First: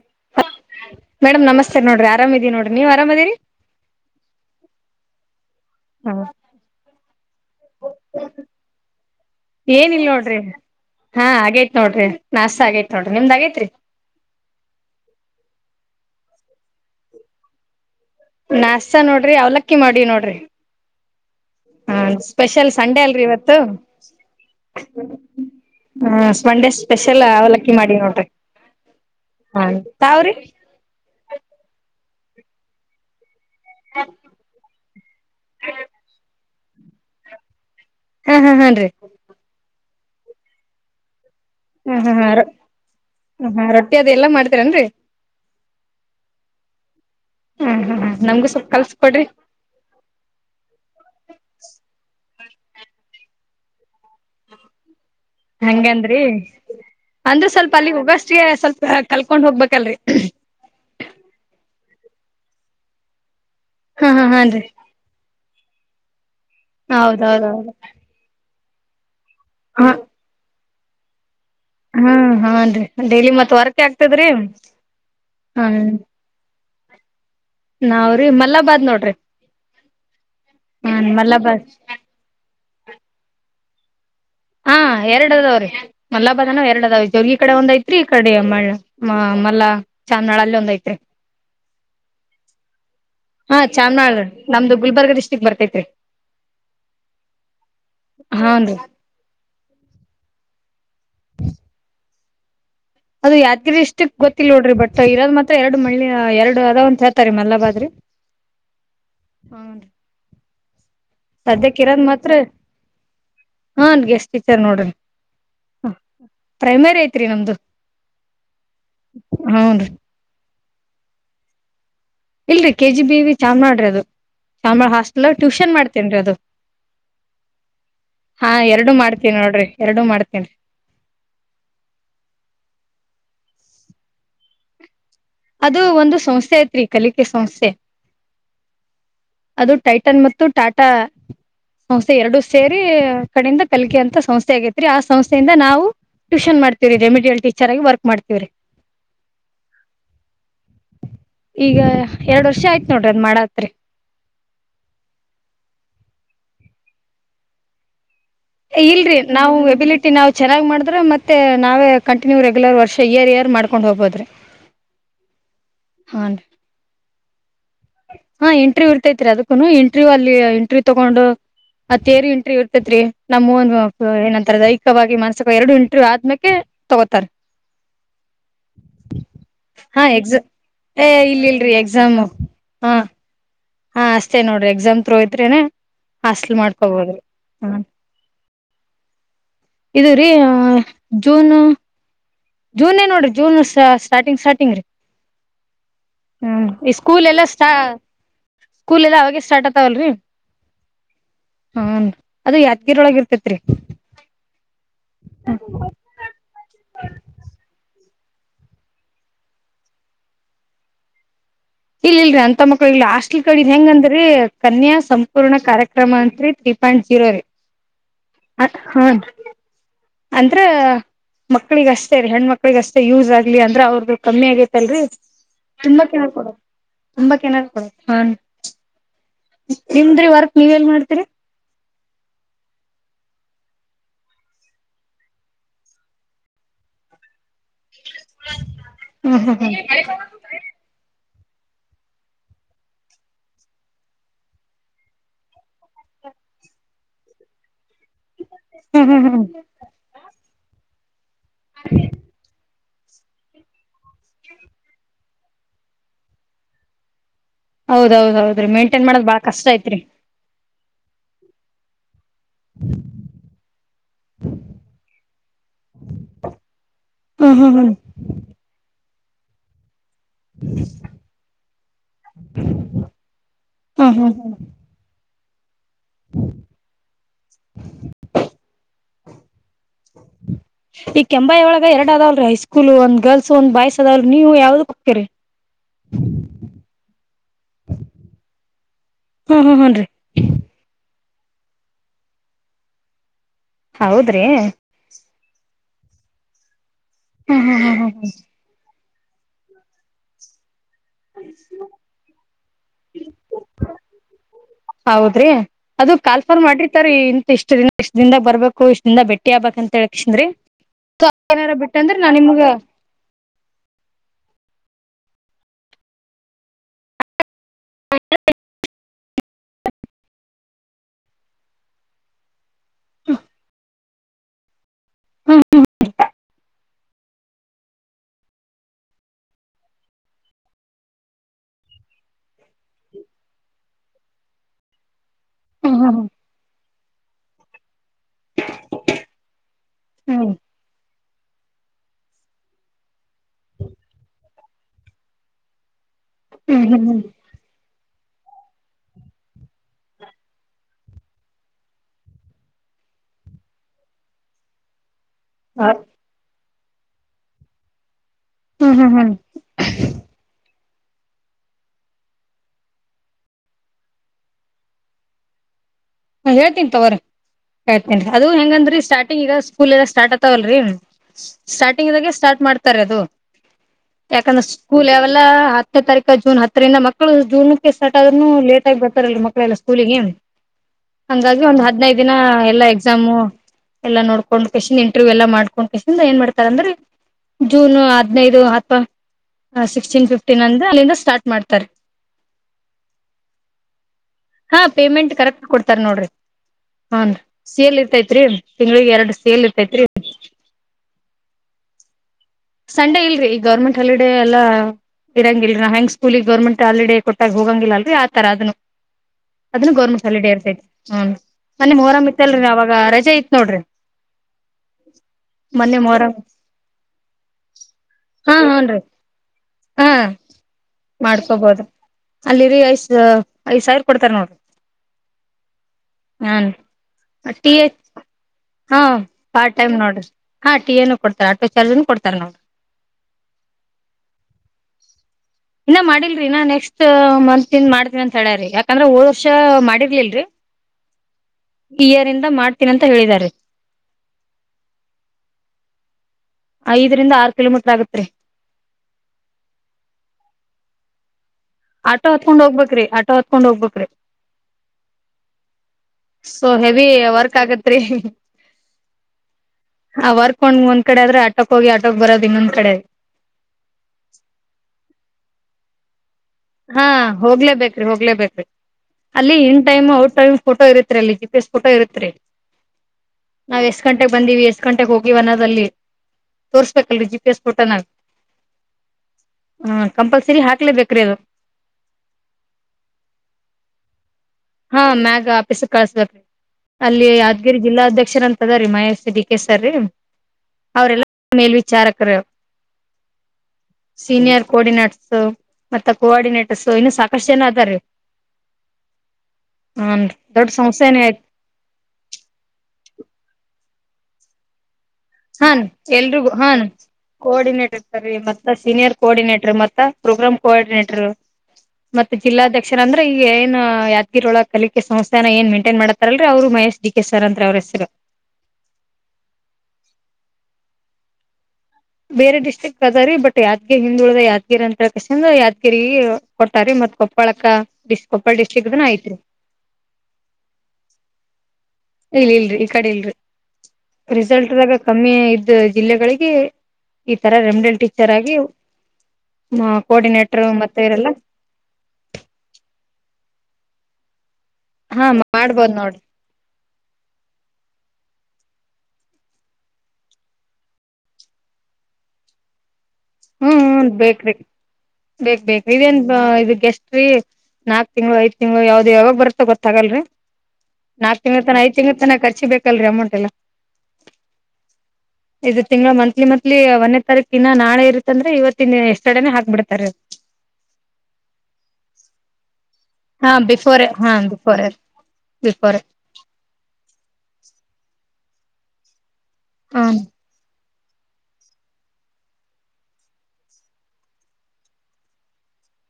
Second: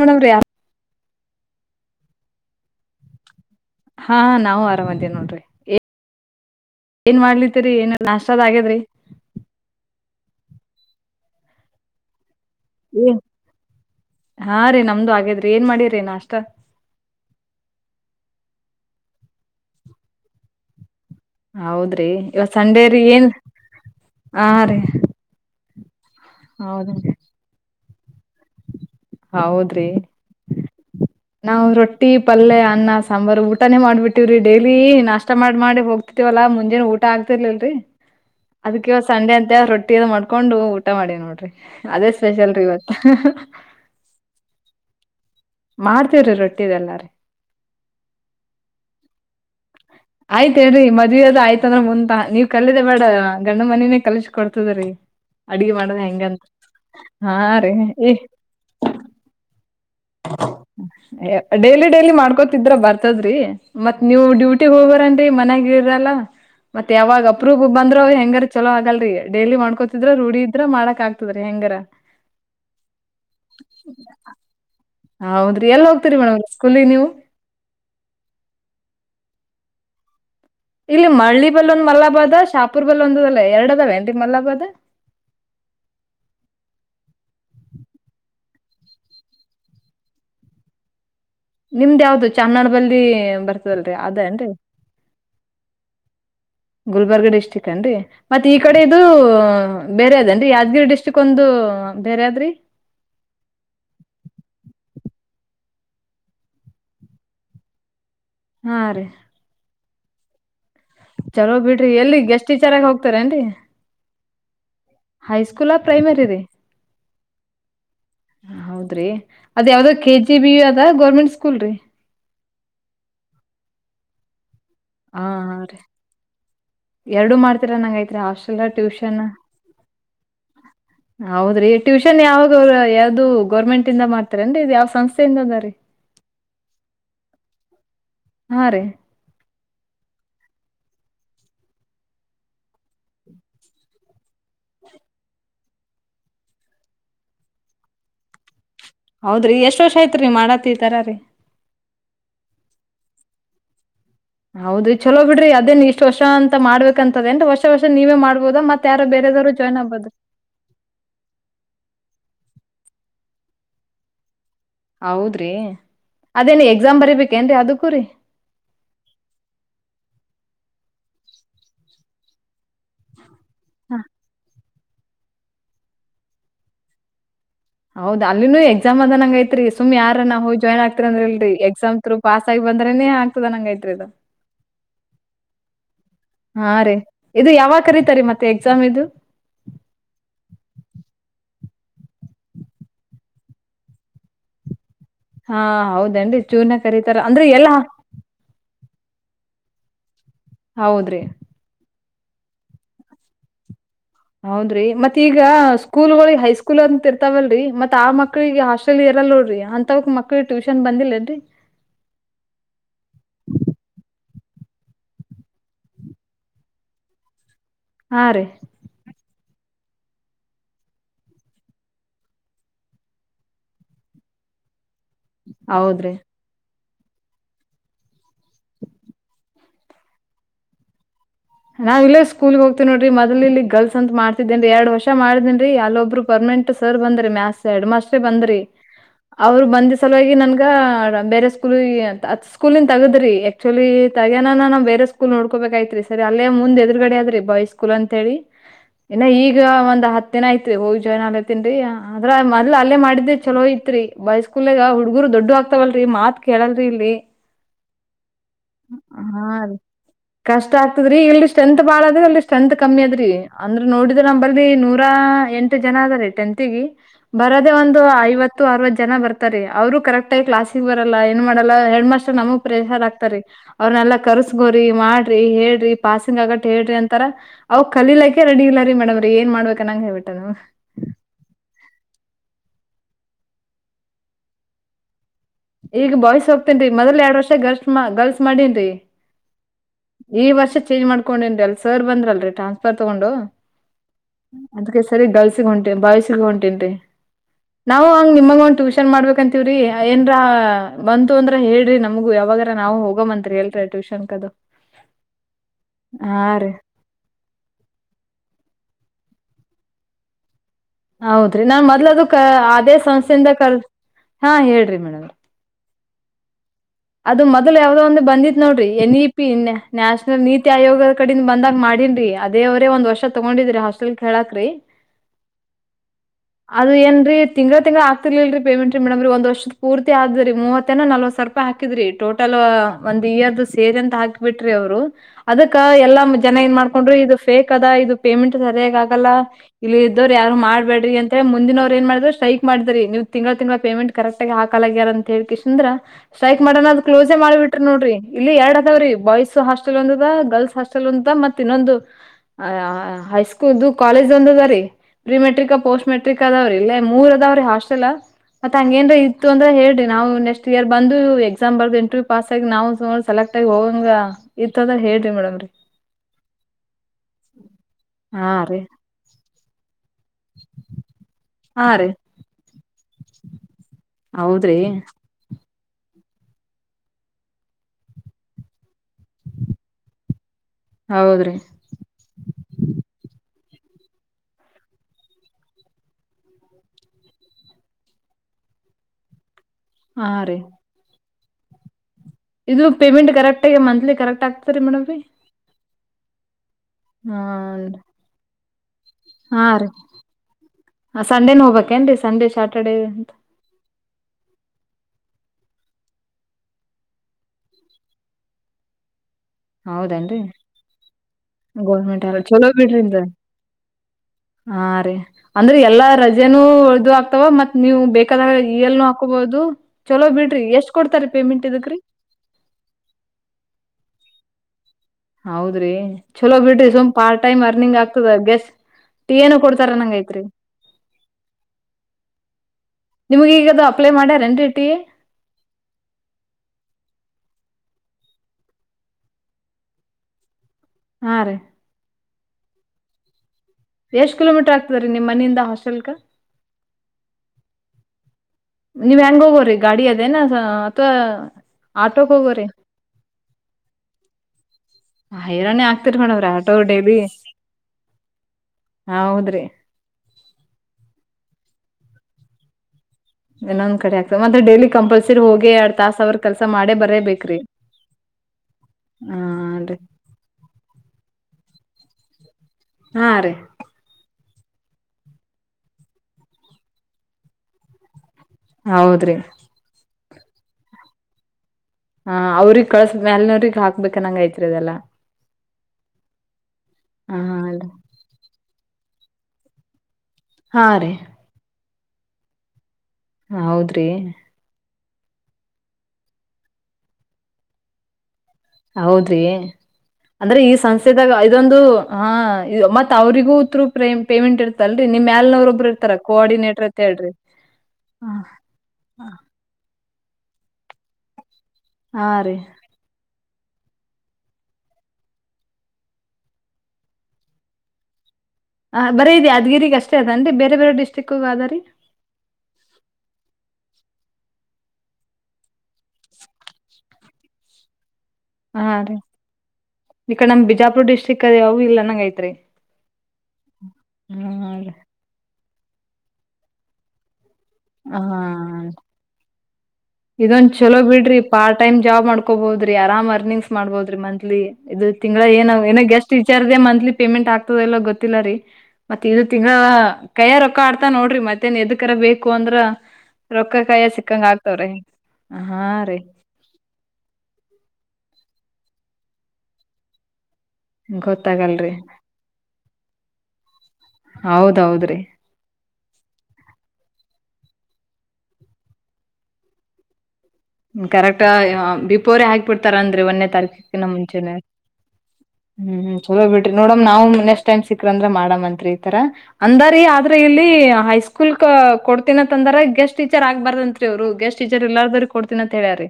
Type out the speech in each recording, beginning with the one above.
ಮೇಡಮ್ರಿ ಹ ಮೇಡಮ್ ನಮಸ್ತೆ ನೋಡ್ರಿ ಆರಾಮದಿ ನೋಡ್ರಿ ನೀವ್ ಆರಾಮದಿರಿ ಹಾ ನಾವು ಆರಾಮದೇ ನೋಡ್ರಿ. ಹ ಏನ್ ಮಾಡ್ಲತಿರಿ ಏನ ಲಾಸ್ದ ಆಗ್ಯದ್ರಿ ಏನಿಲ್ಲ ಹಾ ಆಗೇತ್ ನೋಡ್ರಿ ನಾಸ್ತ ಆಗೇತ್ ನೋಡ್ರಿ ಏನ್ ನಿಮ್ದ್ ಆಗೇತ್ರಿ. ಹಾ ರೀ ನಮ್ದು ಆಗೇದ್ರಿ ಏನ್ ಮಾಡಿರೀ ನಾ ಅಷ್ಟ ನಾಶತ ನೋಡ್ರಿ ಅವಲಕ್ಕಿ ಮಾಡಿ ನೋಡ್ರಿ ಹಾ ಹೌದ್ರಿ ಇವತ್ ಸ್ಪೆಷಲ್ ಸಂಡೇ ಸಂಡೆ ರೀ ಅಲ್ರಿ ಏನ್ ಇವತ್ತು ಹಾ ರೀ ಹ್ಮ ಸಂಡೆ ಹೌದನ್ರಿ ಸ್ಪೆಷಲ್ ಅವಲಕ್ಕಿ ಮಾಡಿ ನೋಡ್ರಿ. ಹಾ ಹೌದ್ರಿ ತಾವ್ರಿ ನಾವು ರೊಟ್ಟಿ ಪಲ್ ಅನ್ನ ಸಾಂಬಾರುಟ್ಟ ತಾನೆ ಮಾಡ್ಬಿಟ್ಟಿವವ್ರಿ ಡೈಲಿ ನಾಷ್ಟ ಮಾಡಿ ಹೋಗ್ತಿವಲ್ಲಾ ಮುಂಜೆನೆ ಊಟ ಆಗ್ತಿರ್ಲಲ್ರರಿ ಹಾ ಹಾ ಹಾನ್ರಿ ಅದಕ್ಕೆ ಸಂಡೆ ಅಂತ ರೊಟ್ಟಿ ಅದು ಮಾಡ್ಕೊಂಡು ಊಟ ಮಾಡಿ ನೋಡ್ರಿ ಹಾ ಅದೇ ಹಾ ಹಾ ಸ್ಪೆಷಲ್ ರರಿ ಹ ಇವತ್ತು ಹಾ ರೊಟ್ಟಿ ಅದ ಎಲ್ಲಾ ಮಾಡ್ತೀರನ್ರರಿ ಮಾಡ್ತವ್ರೀ ರೊಟ್ಟಿದ ಎಲ್ಲಾರೀ ಹ್ಮ ಹ ನಮ್ಗೂ ಸ್ವಲ್ಪ ಕಲ್ಸ ಕೊಡ್ರಿ ಆಯ್ತ್ ಹೇಳ್ರಿ ಮದ್ವೆ ಅದ ಆಯ್ತಂದ್ರ ಮುಂತ ನೀವ ಕಲಿದೆ ಬೇಡ ಗಂಡ ಮನಿನೇ ಕಲ್ಸ ಕೊಡ್ತದ್ರೀ ಅಡ್ಗಿ ಮಾಡದ ಹಂಗಂದ್ರರಿ ಹೆಂಗಂತ ಹಾ ಅಂದ್ರೆ ರೀ ಸ್ವಲ್ಪ ಅಲ್ಲಿ ಏ ಉಗಾಸ್ಗೆ ಸ್ವಲ್ಪ ಕಲ್ಕೊಂಡ್ ಹೋಗ್ಬೇಕಲ್ರರಿ ಡೈಲಿ ಡೈಲಿ ಮಾಡ್ಕೊತಿದ್ರ ಬರ್ತದ್ರಿ ಮತ್ ಹಾ ಹಾ ನೀವವು ಹಾನ್ರಿ ಡ್ಯೂಟಿಗ್ ಹೋಗರನ್ರಿ ಮನ್ಯಾಗ ಇರಲ್ಲ ಮತ್ ಯಾವಾಗ ಅಪ್ರೂವ ಹೌದೌದೌದು ಬಂದ್ರ ಹೆಂಗರ್ ಚಲೋ ಆಗಲ್ರಿ ಡೇಲಿ ಮಾಡ್ಕೋತಿದ್ರ ರೂಢಿದ ಇದ್ರ ಮಾಡಕ್ ಆಗ್ತದ ಹ್ಮ ಹಾ ಡೈಲಿ ಮತ್ತ್ ವರ್ಕ್ ಆಗ್ತದ್ರಿ ಹ ಹೌದ್ರಿ ಎಲ್ಲಿ ಹೋಗ್ತೀರಿ ಮೇಡಮ್ ಸ್ಕೂಲಿ ನೀವು ನಾವ್ರಿ ಮಲ್ಲಾಬಾದ್ ನೋಡ್ರಿ ಹ ಇಲ್ಲಿ ಮಳ್ಳಿ ಮಲ್ಲಾಬಾದ್ ಬಲ್ಲ ಒಂದು ಮಲಾಬಾದ್ ಶಾಪುರ್ ಬಲ್ಲ ಒಂದ ಅಲ್ಲ ಎರಡದಾವ ಎಂತ ಹಾ ಎರಡದಾವ್ರೀ ಮಲ್ಲಾಬದನ ಎರಡ ಅದವ ಈ ಕಡೆ ಒಂದ್ ಐತ್ರಿ ಈ ಕಡೆ ಮ ಮಲ್ಲ ಚಾಮನಾಳ ಅಲ್ಲಿ ಒಂದ್ ಐತ್ರಿ ನಿಮ್ದ್ ಯಾವ್ದು ಚಾಮನಾಡ್ ಬಲ್ಲಿ ಹಾ ಬರ್ತದಲ್ರರಿ ಚಾಮನಾಳ ಅದೇಏನ್ರಿ ನಮ್ದು ಗುಲ್ಬರ್ಗ ಡಿಸ್ಟಿಕ್ ಬರ್ತೈತ್ರಿ ಗುಲ್ಬರ್ಗ ಡಿಸ್ಟ್ರಿಕ್ ಅನ್ರಿ ಮತ್ತೆ ಈ ಹಾನ್ರಿ ಕಡೆ ಇದು ಬೇರೆ ಅದೇನ್ರಿ ಯಾವ ಯಾದಗಿರಿ ಡಿಸ್ಟ್ರಿಕ್ ಒಂದು ಬೇರಾದ್ರಿ ಅದು ಯಾದಗಿ ಇಷ್ಟಕ್ ಗೊತ್ತಿಲ್ ನೋಡ್ರಿ ಬಟ್ ಇರೋದ್ ಮಾತ್ರ ಎರಡು ಮಳ್ಳಿ ಎರಡು ಅದಾವ ಒಂತತ್ ಹೇತಾರೀ ಮಲ್ಲ ಬಾದ್ರಿ ಹಾ ರೀ ಚಲೋ ಸದ್ಯಕ್ ಬಿಡ್ರಿ ಇರೋದ್ ಎಲ್ಲಿ ಮಾತ್ರ ಎಗೆಸ್ಟ್ ಈಚಾರಾಗ ಹೋಗ್ತಾರೇನ್ರಿ ಹಾನ್ ಗೆಸ್ಟ್ ಟೀಚರ್ ನೋಡ್ರಿ ಹೈಸ್ಕೂಲಾ ಪ್ರೈಮರಿ ರೀ ಪ್ರೈಮರಿ ಐತ್ರಿ ನಮ್ದು ಹೌದ್ರಿ ಅದ್ ಹೂನ್ರಿ ಯಾವ್ದೋ ಕೆ ಜಿ ಬಿ ಅದ ಗೌರ್ಮೆಂಟ್ ಸ್ಕೂಲ್ ರೀ ಇಲ್ರರಿ ಕೆ ಜಿ ಬಿ ವಿ ಚಾಮಾ್ರಿ ಅದು ಚಾಮ ಹಾ ಹಾಸ್ಟೆಲ್ ಟ್ಯೂಷನ್ ರೀ ಮಾಡ್ತೇನ್ರಿ ಅದು ಎರಡು ಮಾಡ್ತೀರ ನಂಗ ಐತ್ರಿ ಹಾ ಹಾಸ್ಟೆಲ್ ಎರಡು ಟ್ಯೂಷನ್ ಮಾಡ್ತೀನಿ ನೋಡ್ರಿ ಎರಡು ಮಾಡ್ತನ್ರಿ ಹೌದ್ರಿ ಟ್ಯೂಷನ್ ಯಾವಾಗ ಯಾವ್ದು ಗೌರ್ಮೆಂಟ್ ಇಂದ ಮಾಡ್ತಾರನ್ ಇದ ಯಾವ್ ಸಂಸ್ಥ ಅದು ಒಂದು ಸಂಸ್ಥೆ ಐತ್ರಿ ಕಲಿಕೆ ಸಂಸ್ಥೆ ಹಾ ರೀ ಅದು ಟೈಟನ್ ಮತ್ತು ಟಾಟಾ. ಸಂಸ್ಥೆ ಎರಡು ಸೇರಿ ಕಡಿಂದ ಕಲ್ಕಿ ಅಂತ ಸಂಸ್ಥೆ ಆಗೇತ್ರಿ ಆ ಸಂಸ್ಥೆಯಿಂದ ನಾವು ಟ್ಯೂಷನ್ ಮಾಡ್ತಿರಿ ರೆಮಿಡಿಯಲ್ ಟೀಚರ್ ಆಗಿ ವರ್ಕ್ ಮಾಡ್ತಿವ್ರಿ. ಹೌದ್ರಿ ಎಷ್ಟ ವರ್ಷ ಆಯ್ತ್ರಿ ಮಾಡತ್ ಈ ತರ ರೀ ಈಗ ಎರಡ್ ವರ್ಷ ಆಯ್ತ್ ನೋಡ್ರಿ ಅದ್ ಮಾಡತ್ರಿ. ಹೌದ್ರಿ ಚಲೋ ಬಿಡ್ರಿ ಅದೇನ್ ಇಷ್ಟ ವರ್ಷ ಅಂತ ಮಾಡ್ಬೇಕಂತದೇಂತ ವರ್ಷ ವರ್ಷ ನೀವೇ ಮಾಡ್ ಇಲ್ರಿ ನಾವು ಎಬಿಲಿಟಿ ನಾವ್ ಚೆನ್ನ್ ಮಾಡಿದ್ರೆ ಮತ್ತೆ ನಾವೇ ಕಂಟಿನ್ಯೂ ರೆ ಕಿಲ್ರ್ ವರ್ಷ ಇಯರ್ ಇಯರ್ ಮಾಡ್ಕೊಂಡ್ ಹೋಗೊದ್ರಿ. ಹೌದ್ರಿ ಅದೇನ ಎಕ್ಸಾಮ್ ಬರಿಬೇಕೇಏನ್ರಿ ಅದು. ಹಾ ಎಂಟ್ರಿವ್ ಇರ್ತೈತಿರಿ ಅದಕ್ಕೂ ಎಂಟ್ರಿವ್ ಅಲ್ಲಿ. ಎಂಟ್ರಿವಿ ತಗೊಂಡು ಅತ್ತೇರಿ ಎಂಟ್ರಿ ಇರ್ತೇತ್ರಿ ನಮ್ಮ ಹ ಒಗ್ ಏನಂತರ ಹೈಕ್ ಚವಾಗಿ ಮಾನಸ ಎರಡು ಇಂಟ್ರ್ ಆದ್ಮ್ಯೆ ತಗೋತಾರೆ ಹೌದ ಅನು ಎಕ್ಸಾಮ ಅ ನಂಗ ಐತ್ರಿ ಸುಮ್ ಹಾ ಯಾರ ಎಕ್ಸ ನ ಹೋಗ ಜಾಯನ್ ಏ ಆಗ್ತರಿಂದ್ರ ಇಲ್ಲ ಹೇಳರಿ ಇಲ್ರಿ ಎಕ್ಸಾಮ್ ಪಾಸ್ ಆಗ ಹಾ ಬಂದ್ರ ಆಗ್ತದೆ ಹಾ ಅಷ್ಟೇ ನೋಡ್ರಿ ಎಕ್ಸಾಮ್ ತ್ರೋಯತ್ನೆ ಹಾಸ್ಲ್ ಹಾ ರೀ ಮಾಡ್ಕೊಬೋದ್ರಿ ಇದು ಹ್ಮ ಯಾವಾಗ ಕರೀತಾರಿ ಮತ್ತೆ ಎಕ್ಸಾಮ್ ಇದ್ ಇದು ರೀ ಆ ಜೂನ್. ಜೂನೆ ನೋಡ್ರಿ ಜೂನ್ ಸ್ಟಾರ್ಟಿಂಗ್ ಸ್ಟಾರ್ಟಿಂಗ್ ರೀ. ಹಾ ಹೌದನ್ರಿ ಹ್ಮ್ ಚೂರ್ನ ಈ ಕರಿತರ ಸ್ಕೂಲ್ ಅಂದ್ರೆ ಸ್ಟಾ ಎಲ್ಲಾ. ಸ್ಕೂಲ್ ಎಲ್ಲ ಅವಾಗೆ ಸ್ಟಾರ್ಟ್ ಆಗ್ತಾವ್ ಅಲ್ರಿ. ಹೌದ್ರಿ ಅದ ಯಾದ್ಗಿರೊಳಗ್ ಇರ್ತೈತ್ರಿ. ಹೌದ್ರಿ ಮತ್ ಈಗ ಸ್ಕೂಲ್ಗಳಿಗೆ ಹೈಸ್ಕೂಲ್ ಅಂತ ಇರ್ತಾವಲ್ರಿ ಮತ್ ಆ ಮಕ್ಕಳ್ ಮಕ್ಕಳಿಗೆ ಹಾಸ್ಟೆಲ್ ಇರಲ್ಲ ನೋಡ್ರಿ ಅಂತವಕ್ ಮಕ್ಳಿಗ್ ಟ್ಯೂಷನ್ ಬಂದಿಲ್ಲೇನ್ರಿ. ಇಲ್ ಇಲ್ರಿ ಅಂತ ಮಕ್ಳು ಇಲ್ ಹಾಸ್ಟ್ಲ್ ಕಡೆ ಹೆಂಗಂದ್ರಿ ಕನ್ಯಾ ಸಂಪೂರ್ಣ ಕಾರ್ಯಕ್ರಮ ಅಂತ್ರಿ ತಿ ಪಾಯಿಂಟ್ ಜೀರೋ ರಿ ಹಾ ರೀ ಹತ್ ಹುನ್. ಅಂದ್ರ ಮಕ್ಳಿಗ್ ಅಷ್ಟೇ ರೀ ಹೆಣ್ಮಕ್ಳಿಗ್ ಅಷ್ಟೇ ಯೂಸ್ ಆಗ್ಲಿ ಅಂದ್ರ ಅವ್ರದ್ದ ಕಮ್ಮಿ ಆಗೇತಲ್ರಿ. ತುಂಬಾ ಹೌದ್ರಿ ಕೇಳ ಕೊಡ. ತುಂಬಾ ಕೆನ ಕೊಡ ಹಾ ನಿಮ್ದ್ರಿ ವರ್ಕ್ ನೀವ್ ಎಲ್ ಮಾಡ್ತೀರಿ. ನಾವ್ ಇಲ್ಲೆ ಸ್ಕೂಲ್ಗ್ ಹೋಗ್ತೇವಿ ನೋಡ್ರಿ ಮದ್ಲ ಇಲ್ಲಿ ಗರ್ಲ್ಸ್ ಅಂತ ಮಾಡ್ತಿದೇನ್ರಿ ಎಡ್ ವರ್ಷ ಮಾಡಿದೇನ್ರಿ ಅಲೊಬ್ರು ಪರ್ ಮೆಂಟ್ ಸರ್ ಬಂದ್ರೆ ಮ್ಯಾಸ್ ಹೆಡ್ ಮಾಸ್ಟರೆ ಬಂದ್ರಿ ಹ್ಮ್ ಹ್ಮ್ ಅವ್ರು ಬಂದ್ ಹ್ಮ್ ಸಲುವಾಗಿ ನನ್ಗ ಬೇರೆ ಸ್ಕೂ ಸ್ಕೂಲ್ ಅತ್ ಸ್ಕೂಲಿನ್ ತಗದ್ರಿ ಆಕ್ಚುಲಿ ತಗ್ಯನಾನ ನಾ ಬೇರೆ ಸ್ಕೂಲ್ ನೋಡ್ಕೋಬೇಕ ಐತ್ರಿ. ಸರಿ ಅಲ್ಲೇ ಮುಂದ್ ಎದ್ರುಗಡೆ ಆದ್ರಿ ಬಾಯ್ ಸ್ಕೂಲ್ ಅಂತ ಹೇಳಿ ಹ್ಮ್ ಇನ್ನ ಹ್ಮ್ ಹ್ಮ್ ಈಗ ಒಂದ್ ಹತ್ ದಿನ ಐತ್ರಿ ಹೋಗ್ ಜೂನ್ ಆಲತನ್ರೀ ಅದ್ರ ಮೊದ್ಲ ಅಲ್ಲೆ ಮಾಡಿದ್ದೆ ಚಲೋ ಐತ್ರಿ ಬೈಸ್ಕೂಲ್ಗ ಹುಡ್ಗುರು ದೊಡ್ ದುಡ್ಡು ಆಗ್ತವಲ್ರಿ ಮಾತ್ ಕೇಳಲ್ರಿ ಇಲ್ಲಿ. ಹೌದೌದ ಹೌದ್ರೀ ಮೇಂಟೇನ್ ಮಾಡ್ದ ಬಾಳ್ ಕಷ್ಟ ಐತ್ರಿ. ಆಗ್ತದ್ ರೀ ಇಲ್ಲಿ ಸ್ಟ್ರೆಂತ್ ಭಾಳದ ಆಲ್ ಸ್ಟ್ರೇ ಸ್ಟ್ರೆಂತ್ ಕಮ್ಮಿ ಅದ್ರೀ ಅಂದ್ರ ನೋಡಿದ್ರ ನಂಬಲಿ ನೂರಾ ಎಂಟು ಜನ ಅದೀ ಟೆಂತಿಗಿ ಬ ಹ್ಮ್ ಹ್ಮ್ ರದೇ ಒಂದು ಹ್ಮ್ ಐವತ್ತು ಅರವತ್ತು ಜನ ಬರ್ತಾರೆ ಅವ್ರು ಕರೆಕ್ಟ್ ಟಾಗ್ ಕ್ಲಾಸಿಗ್ ಬರಲ್ಲ ಏನ್ ಮಾಡಲ್ಲ ಹೆಡ್ ಮಾಸ್ಟರ್ ನಮಗ್ ಪ್ರೆಷರ್ ಆಗ್ತಾರೆ ಹ್ಮ್ ಅವ್ರನ್ನಲ್ಲ ಹ್ಮ್ ಹ್ಮ್ ಕರ್ಸಗೋರಿ ಮಾಡ್ ದೆ ಹೇಳ್ರಿ ಪಾಸಿಂಗ್ ಆಗಟ್ ಹೇಳ್ರಿ ಅಂತಾರ ಅವ್ ಕಲಿಲಕ್ಕೆ ರೆಡಿ ಇಲ್ಲಾರಿ ಮೇಡಮ್ರಿ ಏನ್ ಮಾಡ್ಬೇಕ ಅನ್ನಂಗ ಹೇಳ್ಬಿಟ್ಟ ನ್ ಈ ಕೆಂಬಾಯಿ ಒಳಗ ಎರಡ್ ಅದಾವಲ್ ರೀ ಹೈಸ್ಕೂಲ್ ಒಂದ ಗರ್ಲ್ಸ್ ಒಂದ ಬಾಯ್ಸ್ ಅದಾವಲ್ ನೀವು ಯಾವ್ದಕ್ ಹೋಗ್ತಿರಿ. ಈಗ ಬಾಯ್ಸ್ ಹೋಗ್ತೇನ್ರಿ ಮೊದ್ಲ್ ಎರಡ್ ವರ್ಷ ಗರ್ಲ್ಸ್ ಗರ್ಲ್ಸ್ ಮಾಡೇನ್ರಿ. ಹ್ಮ್ ಹ್ಮ್ ಹ್ಮ್ ರೀ ಈ ವರ್ಷ ಚೇಂಜ್ ಮಾಡ್ ಕೊಂಡೆನ್ ಆಲ್ ಸರ್ ಬಂದ್ರಲ್ರಿ ಟ್ರಾನ್ಸ್ಫರ್ ತಗೊಂಡು ಹೌದ್ರಿ ಅದ್ಕೆ ಸರಿ ಗರ್ಲ್ಸ್ ಸಿಗ್ ಬಾಯ್ ಸಿಗ್ ಹೊಂಟೇನ್ ಹ್ಮ್ ಹ್ಮ್ ಹ್ಮ್ ನಾವು ಹ್ಮ್ ಹಂಗ್ ಹ್ಮ್ ನಿಮಂಗ್ ಒಂದ್ ಟ್ಯೂಷನ್ ಮಾಡ್ಬೇಕಂತೀವ್ರೀ ಏನ್ ರ ಬಂತು ಅಂದ್ರ ಹೇಳ್ರಿ ನಮ್ಗು ಯಾವಾಗಾರ ನಾವು ಹೋಗಂತ್ರಿ ಎಲ್ರಿ ಟ್ಯೂಷನ್ ಕದು. ಹೌದ್ರಿ ಅದು ಹಾ ಕಾಲ್ಫರ್ ರೀ ಮಾಡ್ರಿತಾರೀ ಇಂತ್ ಇಷ್ಟ್ ದಿನ ಇಷ್ಟ ದಿನದಾಗ ಬರ್ಬೇಕ್ ಹೂ ಇಷ್ಟ್ ದಿನ್ದಾಗ ಬೆಟ್ಟಿ ಆಗ್ಬಕ್ ಅಂತ ಹೇಳ್ಕಸಂದ್ರೀ ಹೌದ್ರೀ ನಾನ್ ಮೊದ್ಲದು ಕ ಅದೇ ಸಂಸ್ಥೆಯಿಂದ ಕಲ್ ಹಾ ಹೇಳ್ರಿ ಮೇಡಮ್ ಅದು ಮೊದಲು ಯಾವ್ದೋ ಒಂದ ಬಂದಿತ್ ನೋಡ್ರಿ ಎನ್ ಇ ಪಿ ನ್ಯಾಷನಲ್ ನೀತ್ ನಿತ್ಯ ಆಯೋಗದ ಕಡಿಂದ ಬಂದಾಗ್ ಮಾಡಿನ್ರೀ ಅದೇವರೇ ಒಂದ್ ವರ್ಷ ತಗೊಂಡಿದ್ರಿ ಹಾಸ್ಟೆಲ್ ಕ್ಹೇಳಾಕ್ರೀ ಹ್ಮ್ ಹ್ಮ್ ಹ್ಮ. ಅದು ಏನ್ರಿ ತಿಂಗ್ಳ ತಿಂಗ್ಳ ಆಗ್ತಿರ್ಲಿಲ್ಲಲ್ರಿ ಪೇಮೆಂಟ್ರಿೇ ಮೇಡಮ್ರೀ ಒಂದ್ ವರ್ಷದ ಪೂರ್ತಿ ಆದ್ವರೀ ಮೂವತ್ತ ನ ನಲ್ವತ್ತ ಸಾವಿರ ಹಾಕಿದ್ರಿ ಟೋಟಲ್ ಒಂದ್ ಇಯರ್ದು ಸೇರಿ ಅಂತ ಹಾಕ್ಬಿಟ್ರಿ ಅವರು. ಅದಕ್ಕ ಹ್ಮ್ ಹ್ಮ್ ಎಲ್ಲಾ ಜನ ಏನ್ ಮಾಡ್ ಕೊಂಡು ಇದು ಫೇಕ್ ಅದ ಇದು ಪೇಮೆಂಟ್ ಸರಿಯಾಗಿ ಆಗಲ್ಲ ಇಲ್ಲಿ ಇದ್ದವ್ರ ಯಾರು ಹ್ಮ್ ಮಾಡ್ಬೇಡಿ ಅಂತ ಮುಂದಿನವ್ರ ಏನ್ ಮಾಡ್ರ ಸ್ಟ್ರೈಕ್ ಮಾಡದ್ರೀ ನೀವು ತಿಂಗಳ ತಿಂಗಳ ಪೇಮೆಂಟ್ ಕರೆಕ್ಟಗ ಹಾಕಾಲಾಗ್ಯಾರ ಅಂತ್ಹೇಳಿ ಕ್ಯಾಸಿಂದ್ರ ಸ್ಟ್ರೈಕ್ ಹ್ಮ್ ಮಾಡಣ ಅಡ್ ಹ್ಮ್ ಹ್ಮ್ ಕ್ಲೋಸೆ ಮಾಡಿಬಿಟ್ರ ನೋಡ್ರಿ. ಇಲ್ಲಿ ಎರಡ್ ಅದಾವ್ರೀ ಬಾಯ್ಸ್ ಹಾಸ್ಟೆಲ್ ಒಂದದ ಗರ್ಲ್ಸ್ ಹಾಸ್ಟೆಲ್ ಒಂದದ ಮತ್ ಇನ್ನೊಂದು. ಅ ಹೈಸ್ಕೂಲ್ದು ಕಾಲೇಜಂದದ ರೀ. ಪ್ರೀಮೆಟ್ರಿಕ್ ಪೋಸ್ಟ್ ಮೆಟ್ರಿಕ್ ಅದಾವ್ರ ಇಲ್ಲೇ ಮೂರ್ ಅದಾವ್ರಿ ಹಾಸ್ಟೆಲ. ಮತ್ತ ಹ್ಮ್ ಹ್ಮ್ ಹಂಗೇಂದ್ರ ಹ್ಮ್ ಇತ್ತು ಅಂದ್ರೆ ಹೇಳಿ ನಾವು ನೆಕ್ಸ್ಟ್ ಇಯರ್ ಬಂದು ಎಕ್ಸಾಮ್ ಬರ್ದು ಇಂಟರ್ವ್ಯೂ ಪಾಸ್ ಆಗಿ ನಾವು ಸೆಲೆಕ್ಟ್ ಆಗಿ ಹೋಗಂಗ ಇತ್ತಂದ್ರ ಹೇಳ್ರಿ ಮೇಡಮ್ ರೀ. ಹೇಳ್ತೀನ್ ತಗೋರೀ ಹೇಳ್ತೀನ್ರೀ ಅದು ಹಾ ರೀ ಹೆಂಗಂದ್ರೀ ಸ್ಟಾರ್ಟಿಂಗ್ ಈಗ ಸ್ಕೂಲ್ ಸ್ಟಾರ್ಟ್ ಆ ವಲ್ರಿ ಸ್ಟಾರ್ಟಿಂಗಿದ್ದಾಗೆ ಸ್ಟಾರ್ಟ್ ಮಾಡ್ತ ತಾರೀ ಅದು ಯಾಕಂದ್ರೆ ಹೌದ್ರಿ ಸ್ಕೂಲ್ ಅವೆಲ್ಲ ಹತ್ತನೇ ತಾರೀಕು ಜೂನ್ ಹತ್ತರಿಂದ ಮಕ್ಕಳು ಜೂನಕ್ಕ ಸ್ಟಾರ್ಟ ಆದ್ರೂನು ಲೇಟ್ ಆಗಿ ಬರ್ತಾರಲ್ ಮಕ್ಕಳೆಲ್ಲ ಸ್ಕೂಲಿಗೆ ಹೌದ್ರಿ ಹಂಗಾಗಿ ಒಂದ್ ಹದ್ನೈದು ದಿನ ಎಲ್ಲಾ ಎಕ್ಸಾಮು ಎಲ್ಲ ನೋಡ್ಕೊಂಡು ಕೆಸಿಂದ ಇಂಟರ್ವ್ಯೂ ಎಲ್ಲ ಮಾಡ್ಕೊಂಡ್ ಕೆಸಿಂದ ಏನ್ ಮಾಡ್ತಾರ ಅಂದ್ರೀ ಜೂನ್ ಹದ್ನೈದು ಹತ್ತು ಸಿಕ್ಸ್ಟೀನ್ ಹಾ ರೀ ಫಿಫ್ಟೀನ್ ಅಂದ್ರ ಅಲ್ಲಿಂದ ಸ್ಟಾರ್ಟ್ ಮಾಡ್ತಾರೀ. ಇದು ಪೇಮೆಂಟ್ ಕರೆಕ್ಟ್ ಆಗೇ ಮಂತ್ಲಿ ಕರೆಕ್ಟ್ ಹಾ ಆಗ್ತದ್ರೀ ಮೇಡಮ್ರೀ? ಪೇಮೆಂಟ್ ಕರೆಕ್ಟ್ ಕೊಡ್ತಾರ ನೋಡ್ರಿ ಹೂನ್ ರೀ ಸೇಲ್ ಇರ್ತೈತ್ರಿ. ತಿಂಗಳಿಗ್ ಎರಡು ಸೇಲ್ ಇರ್ತತ್ರಿ ಹಾ ಸಂಡೇನೂ ಹೋಗ್ಬೇಕೇನ್ರೀ ಸಂಡೆ ಸಂಡೇ ಇಲ್ರಿ ಗೌರ್ಮೆಂಟ್ ಹಾಲಿಡೇ ಎಲ್ಲಾ ಇರಂಗಿಲ್ ನಾ ಹೆಂಗ್ ಸ್ಕೂಲಿಗ್ ಗೌರ್ಮೆಂಟ್ ಹಾಲಿಡೇ ಕೊಟ್ಟಾಗ ಹೋಗಂಗಿಲ್ಲ ಅಲ್ರಿ ಆತರ ಅದುನು. ಅದನ್ನ ಗೌರ್ಮೆಂಟ್ ಹೌದೇನ್ರಿ ಹಾಲಿಡೇ ಇರ್ತತ್ರೀ ಹ್ಮ ಮೊನ್ನೆ ಗೌರ್ಮೆಂಟ್ ಮೋರಮ್ ಅಲ್ಲ ಇತ್ತಲ್ರಿ ಚಲೋ ಅವಾಗ ಬಿಡ್ರಿ ನಿಮ್ದ ರಜೆ ಇತ್ ನೋಡ್ರಿ ಹಾ ರೀ ಅಂದ್ರೆ ಮೊನ್ನೆ ಎಲ್ಲಾ ಮೊಹರಂ ರಜೆನೂ ಉಳಿದ್ವ ಆಗ್ತವ ಮತ್ ನೀವು ಹಾ ಬೇಕಾದಾಗ ಈ ಹನ್ರಿ ಎಲ್ನೂ ಹಾಕೋಬಹುದು ಹಾ ಚೊಲೋ ಬಿಡ್ರಿ ಎಷ್ಟ್ ಕೊಡ್ತಾರೀ ಪೇಮೆಂಟ್ ಮಾಡ್ಕೋಬೋದು ಇದಕ್ರಿ? ಅಲ್ಲಿರಿ ಐಸ್ ಐದ್ ಸಾವಿರ ಕೊಡ್ತಾರ ನೋಡ್ರಿ. ಹೌದ್ರಿ ಚುಲೋ ಹನ್ ಬಿಡ್ರಿ ಸುಮ್ ಪಾರ್ಟ್ ಟೈಮ್ ಟೀ ಅರ್ನಿಂಗ್ ಆಗ್ತದ ಗೆಸ್ ಹಾ ಟಿ ಎ ನು ಪಾರ್ಟ್ ಟೈ್ ಕೊಡ್ತಾರ ನಂಗ ನೋಡ್ರಿ ಐತ್ರಿ ಹಾ ಟೀ ಏ ನು ಕೊಡ್ತಾರ ಆಟೋ ಚಾರ್ಜುನು ಕೊಡ್ತಾ ನಿಮ್ಗ ಈಗದು ಅಪ್ಲೈ ಮಾಡ್ಯಾರ ಟಿ ಎ ಇನ್ನ ಮಾಡಿಲ್ರಿ ಇನ್ನ ನೆಕ್ಸ್ಟ್ ಮಂತ್ ಇಂದ ಮಾಡ್ತಿವಿ ಅಂತ ಹೇಳ್ಯಾರೀ ಯಾಕಂದ್ರ ಹೋದ ವರ್ಷ ಮಾಡಿರ್ಲಿಲ್ರೀ ಹಾ ರೀ ಈ ಇಯರಿಂದ ಮಾಡ್ತೀನಿ ಅಂತ ಹೇಳಿದಾರೀ. ಎಷ್ಟ್ ಕಿಲೋಮೀಟರ್ ಆಗ್ತದ ರೀ ನಿಮ್ ಮನೆಯಿಂದ ಹಾಸ್ಟೆಲ್ಕ. ಐದರಿಂದ ಆರು ಕಿಲೋಮೀಟರ್ ಆಗತ್ರಿ. ನೀವ್ ಹೆಂಗ ಹೋಗೋರಿ ಗಾಡಿ ಅದೇನ ಅಥವಾ ಆಟೋ ಆಟೋಕ್ ಹತ್ಕೊಂಡ್ ಹೋಗೋರಿ ಹೋಗ್ಬೇಕ್ರೀ ಆಟೋ ಹತ್ಕೊಂಡ್ ಹೋಗ್ಬೇಕ್ರೀ. ಹೈರಾಣೆ ಆಗ್ತಿರಿ ಮೇಡಮ್ರೀ so auto heavy daily work ಆಗತ್ರಿ. ಹೌದ್ರಿ ಆ ವರ್ಕೊಂದ್ ಒಂದ್ ಕಡೆ ಆದ್ರೆ ಆಟೋಕ್ ಹೋಗಿ ಆಟೋಕ್ ಬರೋದು ಇನ್ನೊಂದ್ ಕಡೆ. ಇನ್ನೊಂದ್ ಕಡೆ ಆಗ್ತದೆ ಮತ್ತೆ ಡೈಲಿ ಕಂಪಲ್ಸರಿ ಹೋಗಿ ಎರಡ್ ತಾಸ ಆದ್ರ ಹಾ ಹೋಗ್ಲೇಬೇಕ್ರಿ ಹೋಗ್ಲೇಬೇಕ್ರಿ. ಹಾ ಅಲ್ಲಿ ಇನ್ ರೀ ಟೈಮ್ ಔಟ್ ಟೈಮ್ ಫೋಟೋ ಇರತ್ರಿ ಅಲ್ಲಿ ಜಿಪಿಎಸ್ ಫೋಟೋ ಇರುತ್ರೀ ಹಾ ರೀ ನಾವ್ ಎಷ್ಟ ಗಂಟೆಗ್ ಬಂದಿವಿ ಎಷ್ಟ್ ಗಂಟೆಗೆ ಹೋಗಿವಿ ಅನ್ನದಲ್ಲಿ ತೋರ್ಸ್ಬೇಕಲ್ರೀ ಜಿ ಪಿ ಎಸ್ ಫೋಟೋ ನಾ. ಹೌದ್ರಿ ಕಂಪಲ್ಸರಿ ಹಾಕ್ಲೇಬೇಕ ರೀ ಅದು. ಹ ಅವ್ರಿಗ್ ಕಳ್ಸ ಮ್ಯಾಲ್ನವರಿಗ್ ಹಾಕ್ಬೇಕ ಅನಂಗ ಆಯ್ತ. ಹಾ ಮ್ಯಾಗ ಆಪೀಸ ಕಲ್ಸ್ಬೆಕ್ ಅಲ್ಲಿ ಹಾ ಯಾದಗಿರಿ ಅಲ್ರಿ ಜಿಲ್ಲಾ ಅಧ್ಯಕ್ಷರ ಅಂತದ ರೀ ಮಹೇಶ್ ಡಿ ಕೆ ಸರ್ ರಿ ಹಾ ರೀ ಅವರೆಲ್ಲಾ ಮೇಲ್ವಿಚಾರಕರ ಅವ್ರ. ಹೌದ್ರಿ ಸೀನಿಯರ್ ಕೋರ್ಡಿನೇಟ ಸೋ ಮತ್ತ ಕೋಆರ್ಡಿನೇಟರ್ಸ ಇನ್ನು ಸಾಕಷ್ಟ ಜನ ಅದಾರೀ. ಹೌದು ಹನ್ ಅಂದ್ರ ದೊಡ್ಡ ಈ ಸಂಸ್ಥೆನೇ ಸಂಸ್ಥೆದಾಗ ಆಯ್ತ್ ಇದೊಂದು ಹ ಮತ್ತ ಅವರಿಗೂ ಥ್ರೂ ಸೇಮ್ ಪೇಮೆಂಟ್ ಇರ್ತ ಅಲ್ ರಿ. ಹಾನ್ ಎಲ್ರಿಗೂ ಹಾ ಹೇಳ್ರಿ ಕೋಆರ್ಡಿನೇಟರ್ ಮತ್ತ ಸೀನಿಯರ್ ಕೋಆರ್ಡಿನೇಟರ್ ಮತ್ತ ಪ್ರೋಗ್ರಾಮ್ ಕೋಆರ್ಡಿನೇಟರ್ ಹಾ ಮತ್ತೆ ರೀ ಜಿಲ್ಲಾಧ್ಯಕ್ಷರ ಅಂದ್ರೆ ಏನ್ ಯಾದಗಿರಿ ಒಳಗ ಕಲಿಕೆ ಸಂಸ್ಥಾನ ಏನ್ ಮೇಂಟೈನ್ ಮಾಡತಾರಲ್ರರಿ ಅವ್ರು ಮಹೇಶ್ ಡಿ ಕೆ ಸರ್ ಅಂತ್ರೀ ಅವ್ರ ಹೆಸರು. ಹಾ ಬರೀ ಇದ ಯಾದ್ಗಿರಿಗೆ ಅಷ್ಟೇ ಅದೇನ್ರಿ ಬೇರೆ ಬೇರೆ ಡಿಸ್ಟ್ರಿಕ್ಗ ಅದ ರೀ. ಬೇರೆ ಡಿಸ್ಟ್ರಿಕ್ ಅದರಿ ಬಟ್ ಯಾದಗಿರಿ ಹಿಂದುಳಿದ ಯಾದ್ಗಿರಿ ಅಂತ ಕೇಸಿಂದ ಯಾದ್ಗಿರಿ ಕೊಟ್ಟಾರಿ ಮತ್ ಕೊಪ್ಪಳಕ್ ಹಾ ರೀ ಈಕ ನಮ್ ಬಿಜಾಪುರ್ ಡಿಸ್ಟ್ರಿಕ್ ಅದ ಯಾವು ಇಲ್ಲ ನಂಗ ಇಲ್ ಇಲ್ರಿ ಈ ಕಡೆ ಇಲ್ರಿ ಹಾ ಹಾ ರಿಸಲ್ಟ್ದಾಗ ಕಮ್ಮಿ ಇದ ಜಿಲ್ಲೆಗಳಿಗೆ ಈ ತರ ರೆಮಿಡೆಲ್ಟಿಚರ್ ಆಗಿ ಕೋಆರ್ಡಿನೇಟರ್ ಇದೊಂದ ಚಲೋ ಮತ್ತೆ ಇರೆಲ್ಲ ಬಿಡ್ರಿ ಪಾರ್ಟ್ ಟೈಮ್ ಜಾಬ್ ಮಾಡ್ಕೋಬೋದ್ರಿ ಆರಾಮ್ ರ್ನಿಂಗ್ಸ್ ಮಾಡ್ಬಹುದುರೀ ಮಂತ್ಲಿ ಇದು ಹಾ ತಿಂಗಳ ಏನ ಮಾಡ್ಬೋದ್ ಏನೋ ನೋಡ್ರಿ ಗೆಸ್ಟ್ ವಿಚಾರದ ಮಂತ್ಲಿ ಪೇಮೆಂಟ್ ಆಗ್ತದೀಲ್ಲ ಗೊತ್ತಿ ಲ್ಲ ರೀ ಮತ್ತ ಇದು ತಿಂಗಳ ಕೈಯ್ಯಗ ರೊಕ್ಕ ಆಡ್ತಾ ನೋಡ್ರಿ ಮತ್ತೇನ್ ಎದಕರ ಬೇಕ ಕೂ ಅಂದ್ರ ಹ್ಮ ರೊಕ್ಕ ಕೈಯ ಹ್ಮ್ ಸಿಕ್ಕಂಗ ಬೇಕ್ರಿ ಆಗ್ತವ್ರಿ ಬೇಕ್ ಹಾ ಬೇಕ್ ಇದೇನ್ ರೀ ಇದ ಗೆಸ್ಟ್ರಿ ನಾ ತಿಂಗಳ ಐದ ತಿಂಗಳು ಯಾವ್ದ ಯಾವಾಗ ಬರ್ತೋ ಗೊತ್ತಾಗಲ್ರಿ. ನಾಕ್ ತಿಂಗಳ ತನ ಗೊತ್ತಾಗಲ್ರಿ ಐದ್ ತಿಂಗ್ಲ ತನ ಖರ್ಚಿಗ ಬೇಕಲ್ರಿ ಅಮೌಂಟ್ ಎಲ್ಲಾ. ಹೌದೌದ್ರೀ ತಿಂಗಳ ಮಂತ್ಲಿ ಮಂತ್ಲಿ ಒನ್ನೇ ತಾರೀಕಿನ ನಾಳೆ ಇರುತ್ತ ಅಂದ್ರ ಇವತ್ತ ಎಸ್ಟರ್ಡೇ ನೇ ಹಾಕ್ಬ ಬಿಡ್ತಾರ ರಿ. ರಿ ಒನ್ನೇ ಹಾ ಬಿಫೋರ್ ತಾರೀಕಿನ್ ಹಾ ಮುಂಚೆನೇ ಬಿಫೋರ್ ಹಂ ಬಿಫೋರ್ ಹಂ ಚೊಲೋ ಬಿಡ್ರಿ ನೋಡಮ ನಾವು ನೆಕ್ಸ್ಟ್ ಟೈಮ್ ಸಿಕ್ಕರ್ ಅಂದ್ರ ಮಾಡಮ್ ಅಂತ್ ರಿ ಇತರ ಅಂದಾರ್ ಹ ರಿ ಇಲ್ಲಿ ಹೈಸ್ಕೂಲ್ ಕ ಕೊಡ್ತಿನ್ ಅಂತ್ ಅಂದಾರ್ ಗೆಸ್ಟ್ ಟೀಚರ್ ಆಗ್ಬಾರದಂತ್ರಿ ಅವ್ರು ಗೆಸ್ಟ್ ಟೀಚರ್ ಇಲ್ಲಾರ್ದೋರಿಗ ಕೊಡ್ತೀನಂತ್ ಹೇಳ್ಯಾರೀ.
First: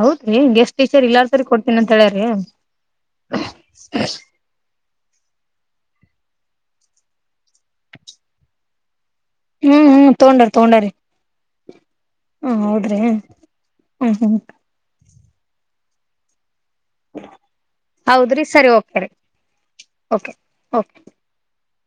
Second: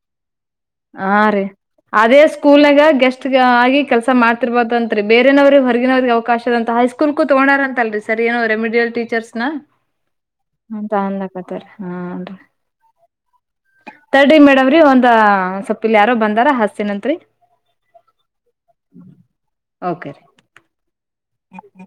ಹೌದ್ರಿ ಗೆಸ್ಟ್ ಟೀಚರ್ ಹ ರೀ ಇಲ್ಲಾರ್ದರಿ ಕೊಡ್ತೀನ ಅಂತ ಹೇಳ್ಯಾರಿ ಅದೇ ಸ್ಕೂಲ್ನಾಗ ಗೆಸ್ಟ್ ಆಗಿ ಕೆಲ್ಸ ಮಾಡ್ತಿರ್ಬ ತಂತ್ರಿ ಬೇರೆನವರಿಗ್ ಹೊರಗಿನವ್ರಿಗ ಅವಕಾಶದಂತ ಹೈಸ್ಕೂಲ್ಕ ತೊಗೊಂಡಾರ್ ಅಂತ್ ಅಲ್ರಿ ಸರಿ ಏನೋ ರೆಮಿಡಿಯಲ್ ಟೀಚರ್ಸ್ ನಾ ಹ್ಮ್ ಹ್ಮ್ ತೊಂಡಾರ ತೊಂಡಾರಿ ಅಂತ ಅನ್ಲಾಕತ್ತಾರಿ ಹಾನ್ರಿ. ಹ್ಮ ಹೌದ್ರಿ ಹ್ಮ್ ತಡ್ರಿ ಹ್ಮ್ ಮೇಡಮ್ರಿ ಒಂದ ಸೊಪ್ಪಿಲ್ ಯಾರೋ ಬಂದಾರ ಹಸ ಹೌದ್ರಿ ಸರಿ ಓಕೆ ರಿ ಓಕೆ ಓಕೇ. ಹಂ.